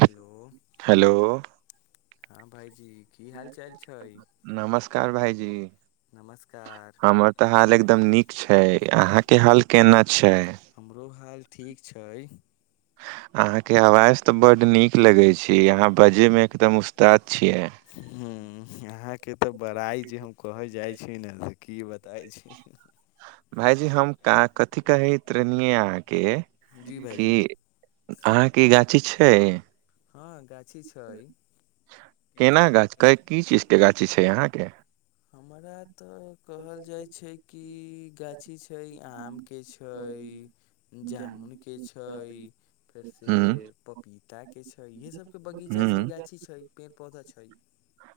hello hello हँ भाइजी की हाल चाल छै नमस्कार भाइजी नमस्कार हमर तऽ हाल एकदम नीक छै अहां के हाल केना छै हमरो हाल ठीक छै अहाँके आवाज तऽ बड्ड नीक लगैत छै अहाँ बाजैमे एकदम उस्ताद छियै हू यहााँ के तऽ बड़ाई जे हम कहे जाय छी ने तऽ की बताय छी भायजी हम कथी कहैतै रहेनिय अहाँ के जी की भाइजी अहाँ के ई गाछी छै हँ गाछी छै केना गाछ की चीज के गाछी छै अहाँ के हमरा तऽ कहल जाइ छै कि गाछी छै आम के छै जामुन के छैय फेर से हूँ पपीता के छै इएहे सबके बगीचा छै हूँ गाछी छै पेड़ पौधा छै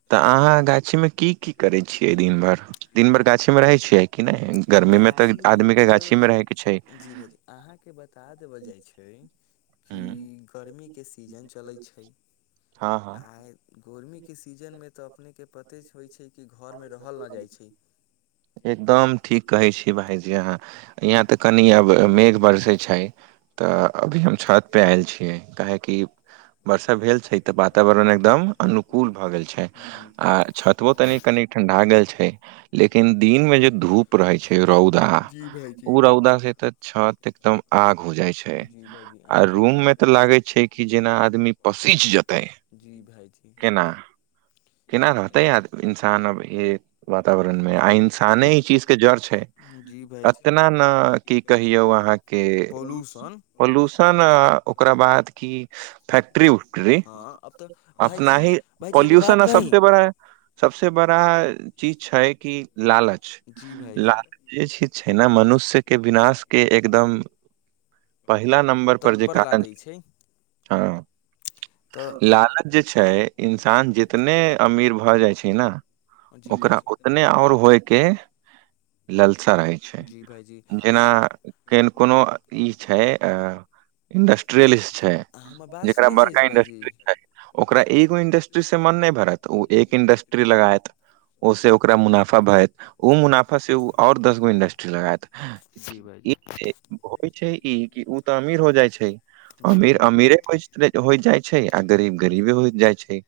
तऽ अहाँ गाछी में की की करे छियै दिन भर दिन भर गाछी मे रहै छियै कि नहि गर्मी मे तऽ गाछीमे आदमी के गाछी मे रहै कऽ छै अहाँ के बता देवल जाइ छै हूँ कि गर्मी के सीजन चलै छै हँ [inaudible] हँ आइ गर्मीके सीजनमे तऽ अपनेके पते होइ छै कि घरमे रहल नहि जाइ छै एकदम ठीक कहै छी भायजी अहाँ यहाँ तऽ कनि अब मेघ बरसे छै तऽ अभी हम छतपर आयल छियै काहेकि वर्षा भेल छै तऽ वातावरण एकदम अनुकूल भए गेल छै जी आ छतबो तनी कनि ठंडा गेल छै लेकिन दिन में जे धूप रहे छै रौदा जी [inaudible] भाइजी उ र रोउदा से तऽ छत एकदम आग हो जाइ छै आ रूम मे तऽ लागे छै कि जेना आदमी पसीज जेतै जी भाइजी केना [inaudible] केनाै य इन्सान अब हे वातावरण इंसाने ई चीज के जर छै जी भाइजी इतना ने की कहियौ अहाँ के पॉल्यूशन आ ओकरा बाद की फैक्ट्री हँ अब तऽ अपना भाइजी ही भाइजी एगो बात पोल्यूशन ह कही सबस बड़ा है सबसे बड़ा चीज छै कि लालच जी भाइजी लाल जे चीज छै ने मनुष्य के विनाश के एकदम पहिला नंबर पर जे तत्पर ला कारण [inaudible] दै छै तऽ हँ लालच जे छै इन्सान जितने अमीर भऽ जाइ छै न जी भाइजी ततने ओर होइके ललसा रहै छै जी भाइजी जेना आ केन कोनो ई छै अ इंडस्ट्रियलिस्ट छै हमर बात जेकरा सुनै छै बड़का जी भाइजी इंडस्ट्री छै ओकरा एगो इंडस्ट्री से मन नहि भरत ओ एक इंडस्ट्री लगएत ओे से ओकरा मुनाफा भेल ओ मुनाफा से ओ ओर दस गो इंडस्ट्री लगत जी भाइजी होइ छै ई कि ओ तऽ अमीर हो जाइ छै जी अमीर भाइजी अमीरे हो होइ जाइ छै आ गरीब गरीबे हो जाइ छै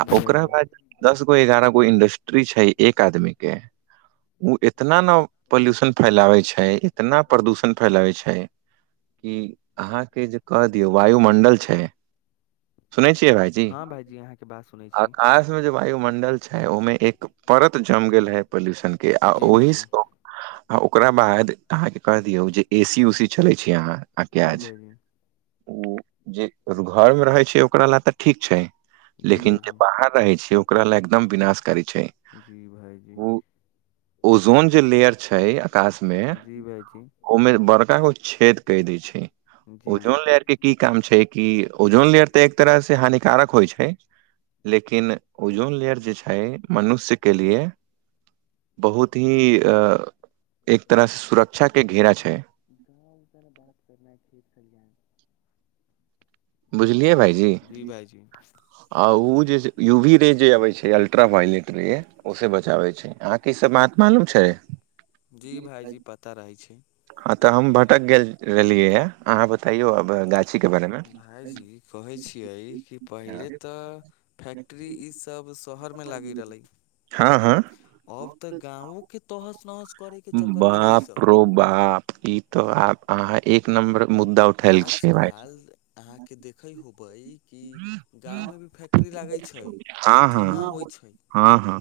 आ ओकरा भाइजी बाद दस गो एगारह गो इंडस्ट्री छै एक आदमी के ओ इतना ने पोल्यूशन फैलाबै छै इतना प्रदूषण फैलाबै छै हु अहाँके जे क दियौ वायुमंडल छै [inaudible] सुनै छियै भाईजी अहाँ के बात सुनै छी आकाश मे जे वायुमंडल छै ओहिमे एक परत जम गेल है पॉल्यूशन के आ जी ओहि भाइजी स आ ओकरा बाद अहाँ के कह दियौ जे ए सी उसी चलै छी अहाँ आ जी क्याज भाइजी [inaudible] ओ जे घर मे रहै छै ओकरा लए तऽ ठीक छै जी लेकिन जे भाइजी बाहर रहै छै ओकरा लए एकदम विनाशकारी छै जी भाइजी ओ ओजोन जे लेयर छै आकाश मे जी भाइजी जी जी ओमे बड़का गो छेद कई दइ छै ओजोन लेयर के की काम छै कि ओजोन लेयर तऽ एक तरह से हानिकारक होइ छै लेकिन ओजोन लेयर जे छै मनुष्यके लिए बहुत ही एक तरहसँ सुरक्षा क घेरा छै [unintelligible] बुझलियए भाईजी [unintelligible] आ उ जे यूवी रे जे अवे छै अल्ट्रा वायलेट रे ओस बचाबे छै आ के इ सब बात मालूम छै जी भाइजी पता रहैत छै हँ तऽ हम भटक गेल रहलियै ह अहाँ बताइयौ आब गाछीके बारेमे भाय जी कहे छियै कि पहले तऽ फैक्ट्री ई सब शहर मे लागी रहलै [inaudible] हँ हँ अब तऽ गाँव के तहस नहस करे के चक्कर में है इ बाप सब रो बाप ई तो आब अहाँ एक नम्बर मुद्दा उठल छियै भाय आजकल अहाँके देखे होबे कि गाँव मे भी फैक्ट्री लागैत छै आ हँ हँ धुआँ होइ छै हँ हँ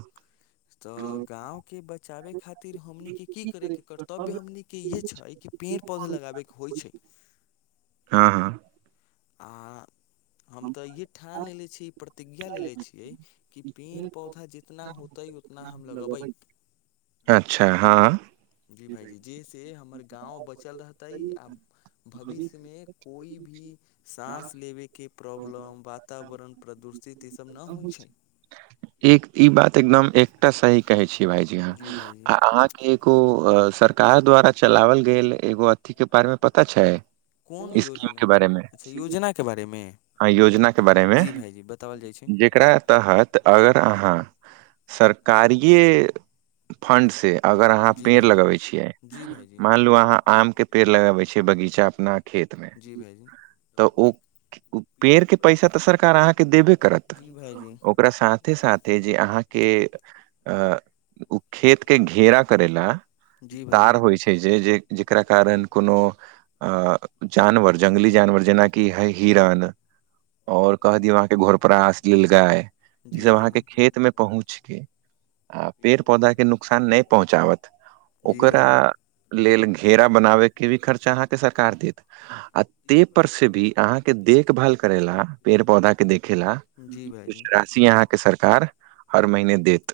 तऽ गाँव के बचाबे खातिर हमनी की करय के करतै तब भी हमनी के इहे छै कि पेड़ पौधा लगाबैके होइ छै [unintelligible] आ हम तऽ ई ठान लेले छियै ई प्रतिज्ञा ले छियै कि पेड़ पौधा जितना होतै उतना हम लगेबै अच्छा हँ जी भायजी जे से हमर गाँव बचल रहतै आ भविष्यमे कोइ भी साँस लेबयके प्रॉब्लम वातावरण प्रदूषित ईसभ नहि होइत छै एक ई बात एकदम एकटा सही कहे छी भायजी ह जी भाईजी आ अहाँ एगो सरकार द्वारा चलावल गेल एगो अथी के बारे मे पता छै कोन स्कीम योजना के बारे मे अच्छा योजनाके बारेमे हँ योजना के बारे मे जी भायजी बता बल जाइ छै जेकरा तहत अगर अहाँ [inaudible] सरकारीए फणड से अगर अहाँ जी पेड़ भाईजी लगबै छियै जी भाईजी मान लु अहाँ आम के पेड़ लगाबे छै बगीचा अपना खेत मे जी भाईजी तऽ [inaudible] ओ ओ पेड़ के पैसा तऽ सरकार अहाँके देबे करत जी भाइजी ओकरा साथ साथे साथे जे अहाँके अ ओ खेत के घेरा करे ला जी भाइजी तार होइ छै जे जे जेकरा कारण कोनो अ जानवर जंगली जानवर जेनाकि हय हिरण और कह दियऔ अहाँके घोड़ परास लिल गाय ई जी सब अहाँके भाइजी खेत मे पहुँचके गेल आ पेड़ पौधाके नुकसान नहि पहुँचाबत जी ओकरा भाइजी लेल घेरा बनाबैके भी खर्चा अहाँके सरकार देत आ तेहि पर से भी अहाँके देखभाल करे ला पेड़ पौधा के देखे ला जी कुछ भाइजी राशि यहा सरकार हर महीने देत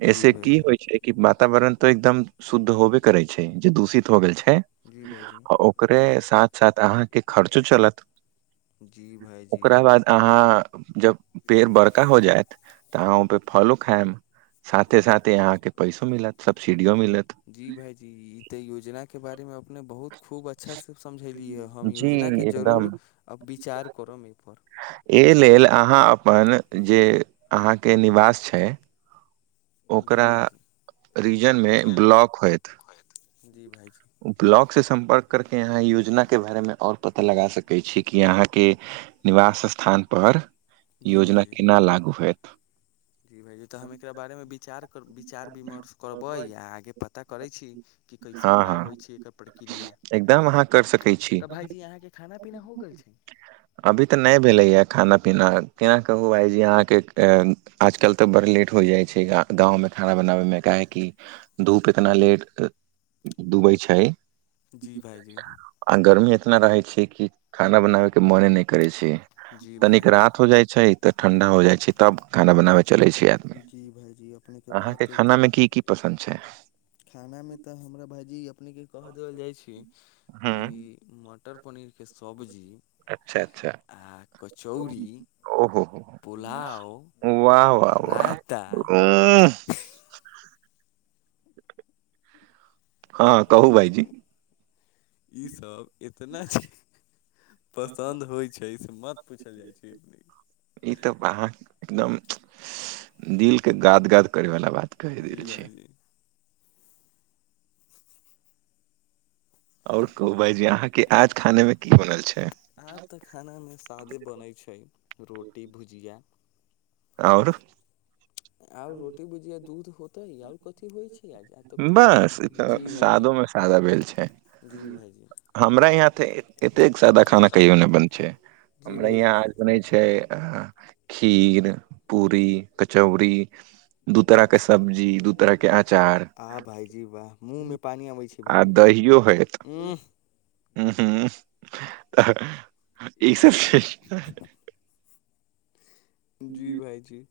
[inaudible] जी ऐे की भाइजी होइ छै कि वातावरण तऽ एकदम शुद्ध होबे करै छै जे दूषित हो गेल छै जी भाइजी ओकरे साथ साथ अहाँके खर्च चलत जी भायजी ओकरा बाद अहाँ जब पेड़ बड़का हो जायत तऽ अहाँ ओहिपे फलो खायम साथे साथे अहाँके पैसो मिलत सब्सिडियो मिलत जी भाईजी ई तऽ योजन के बारे मे अपने बहुत खूब अच्छासँ समझेली हँ हम जी योजनाके एकदम जरूरब विचार करब एहिपर एहि लेल अहाँ अपन जे अहाँके निवास छै जी ओकरा भाइजी रीजन मे [unintelligible] जी भाइजी ब्लॉग से सम्पर्क करके यहाँ योजना के बारे मे और पता लगा सकैत छी कि अहाँ के निवास स्थान पर जी योजना भाईजी केना लागू होयत जी भाईजी तऽ हम एकरा बारे मे विचार कर विचार विमर्श करबै आ आगे पता करै छी कि कैसे हँ का हँ होइ छै एकर प्रक्रिया एकदम अहाँ कर सकै छी तऽ भाईजी अहाँ के खाना पीना हो गेल छै अभी तऽ नहि भेले ये खाना पीना केना कहू भईजी अहाँ के आजकल तऽ बड़ लेट होइ जाइ छै ग गाँव मे खाना बनाबै मे काहेकि धूप इतना लेट डूबै छै जी भाइजी आ गर्मी इतना रहै छै कि खाना बनाबे के मोने नहि करै छी जी तनिक भाइजी रात हो जाइ छै तऽ ठण्डा हो जाइ छै तब खाना बनाबे चलै छै आदमी जी भाइजी अपनेके अहाँके बात खाना एकदम मे की की पसन्द छै खानामे तऽ हमरा भाइजी अपनेके कह देल जाइत छै हूँ कि मट मटर पनीरके सब्जी अच्छा अच्छा आ कचौड़ी ओहो हो पोलाव रायता ऐंह हँ कहू भाइजी ईसभ एतना छै पसन्द होइ छै से मत पूछल जाइ छै अपने ई तऽ अहाँ एकदम दिल के गाद गाद करै वाला बात कहि जी देल छै भाइजी ओर कहू भाइजी अहाँके आज खाने मे की बनल छै आब तऽ खाना मे सादे बनैत छै रोटी भुजिया आओर आओर रोटी भुजिया दूध होतै आओर कथी होइ छै आज आ तऽ कुछो नहि बस छै जी भाइजी सादो मे सादा भेल छै जी भाइजी हमरा यहाँ तऽ एतेक सादा खाना कहियो नहि बने छै जी हमरा अहाँ भाइजी आज बनै छै खीर पूरी कचौरी अचार आहा भाइजी वाह मुँह मे पानि अबै छै भइजी उंम्म उंम्म हूंम्म ई सब जी भाइजी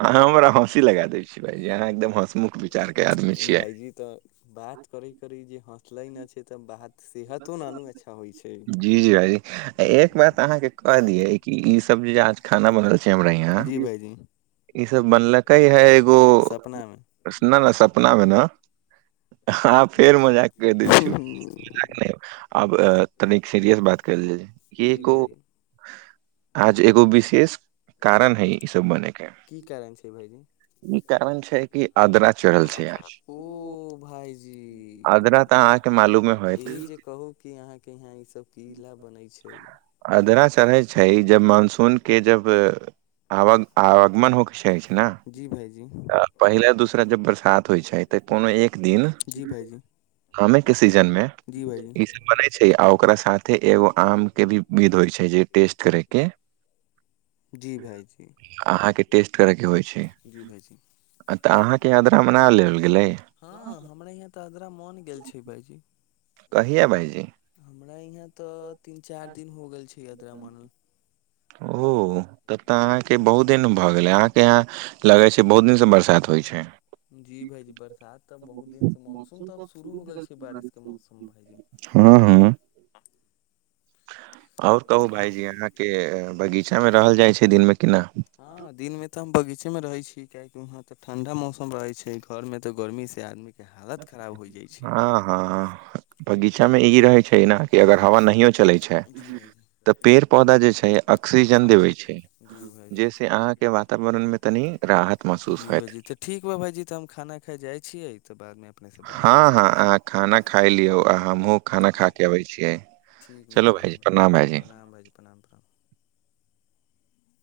अहाँ हमरा हँसी लगा दै छीयै भायजी अहाँ एकदम हँसमुख विचार के आदमी छियै ई तऽ बात करे करे जे हँसले न छै तऽ बात सेहतो नानू अच्छा होइ छै जी जी भाइजी एक बात अहाँके कह दियै कि इ सब जे आज खाना बनल छै हमरा यहाँ जी भायजी ई सब बनलकै ह एगो सपनामे प्रसनल आ सपना मे ना आहाँ फेर मजाक कर देल छी अब तनीक सीरियस बात कर लय जी को भायजी आज एगो विशेष कारण है ईसभ बने के की कारण छै भायजी ई कारण छै कि आद्रा चढ़ल छै आज ओ भायजी आदरा तऽ अहाँ के मालूमे होत इहे जे कहू की अहाँकेँ यहा ई सब की लऽ बने छै अदरा चढ़ै छै जब मानसून केँ जब आवगमन होखै छै ना जी भायजी तऽ पहिला दूसरा जब बरसात होइ छै तऽ कोनो एक दिन जी भायजी आमे केँ सीजन मे जी भाइजी ई सब बनै छै आ ओकरा साथे एगो आम केँ भी विध होइ छै जे टेस्ट करे केँ जी भायजी अहाँकेँ टेस्ट करयके होइ छै जी भायजी तऽ अहाँकेँ आद्रा मना लेवल गेलै हँ हमरा यहाँ तऽ अदरा मन गेल छै भाइजी कहिया भाइजी हमरा यहाँ तऽ तीन चारि दिन हो गेल छै अद्रामनल ओ तब तऽ अहाँकेँ बहुत दिन भऽ गेल अहाँकेँ यहाँ लगै छै बहुत दिन सँ बरसात होइ छै जी भाइजी बरसात तऽ बहुत दिन से मौसम तऽ आब शुरू हो गेल छै बारिश के मौसम भाईजी हँ हँ आओर कहू भाायजी अहाँकेँ बगीचा मे रहल जाइ छै दिनमे की ना हँ दिन मे तऽ हम बगीचे मे रहे छी कियाकि वहाँ तऽ ठंडा मौसम रहे छै घर मे तऽ गर्मी से आदमी केँ हालत खराब होइ जाइ छै हँ हँ हँ बगीचा मे ई रहे छै नऽ कि अगर हवा नहियो चलै छै जी भाईजी तऽ पेड़ पौधा जे छै ऑक्सीजन देबै छै जी भाईजी जैसे अहाँकेँ वातावरण मे तनी राहत महसूस होयत भाइजी तऽ ठीक बा भायजी तऽ हम खाना खाइ जाइ छियै तऽ बादमे अपनेसँ बात हँ होइ छै हँ अहाँ खाना खाय लियौ आ हमहूँ खाना खा केँ अबै छियै ठीक बा चलू भाइजी भायजी प्रणाम भायजी प्रणाम भाइजी प्रणाम प्रणाम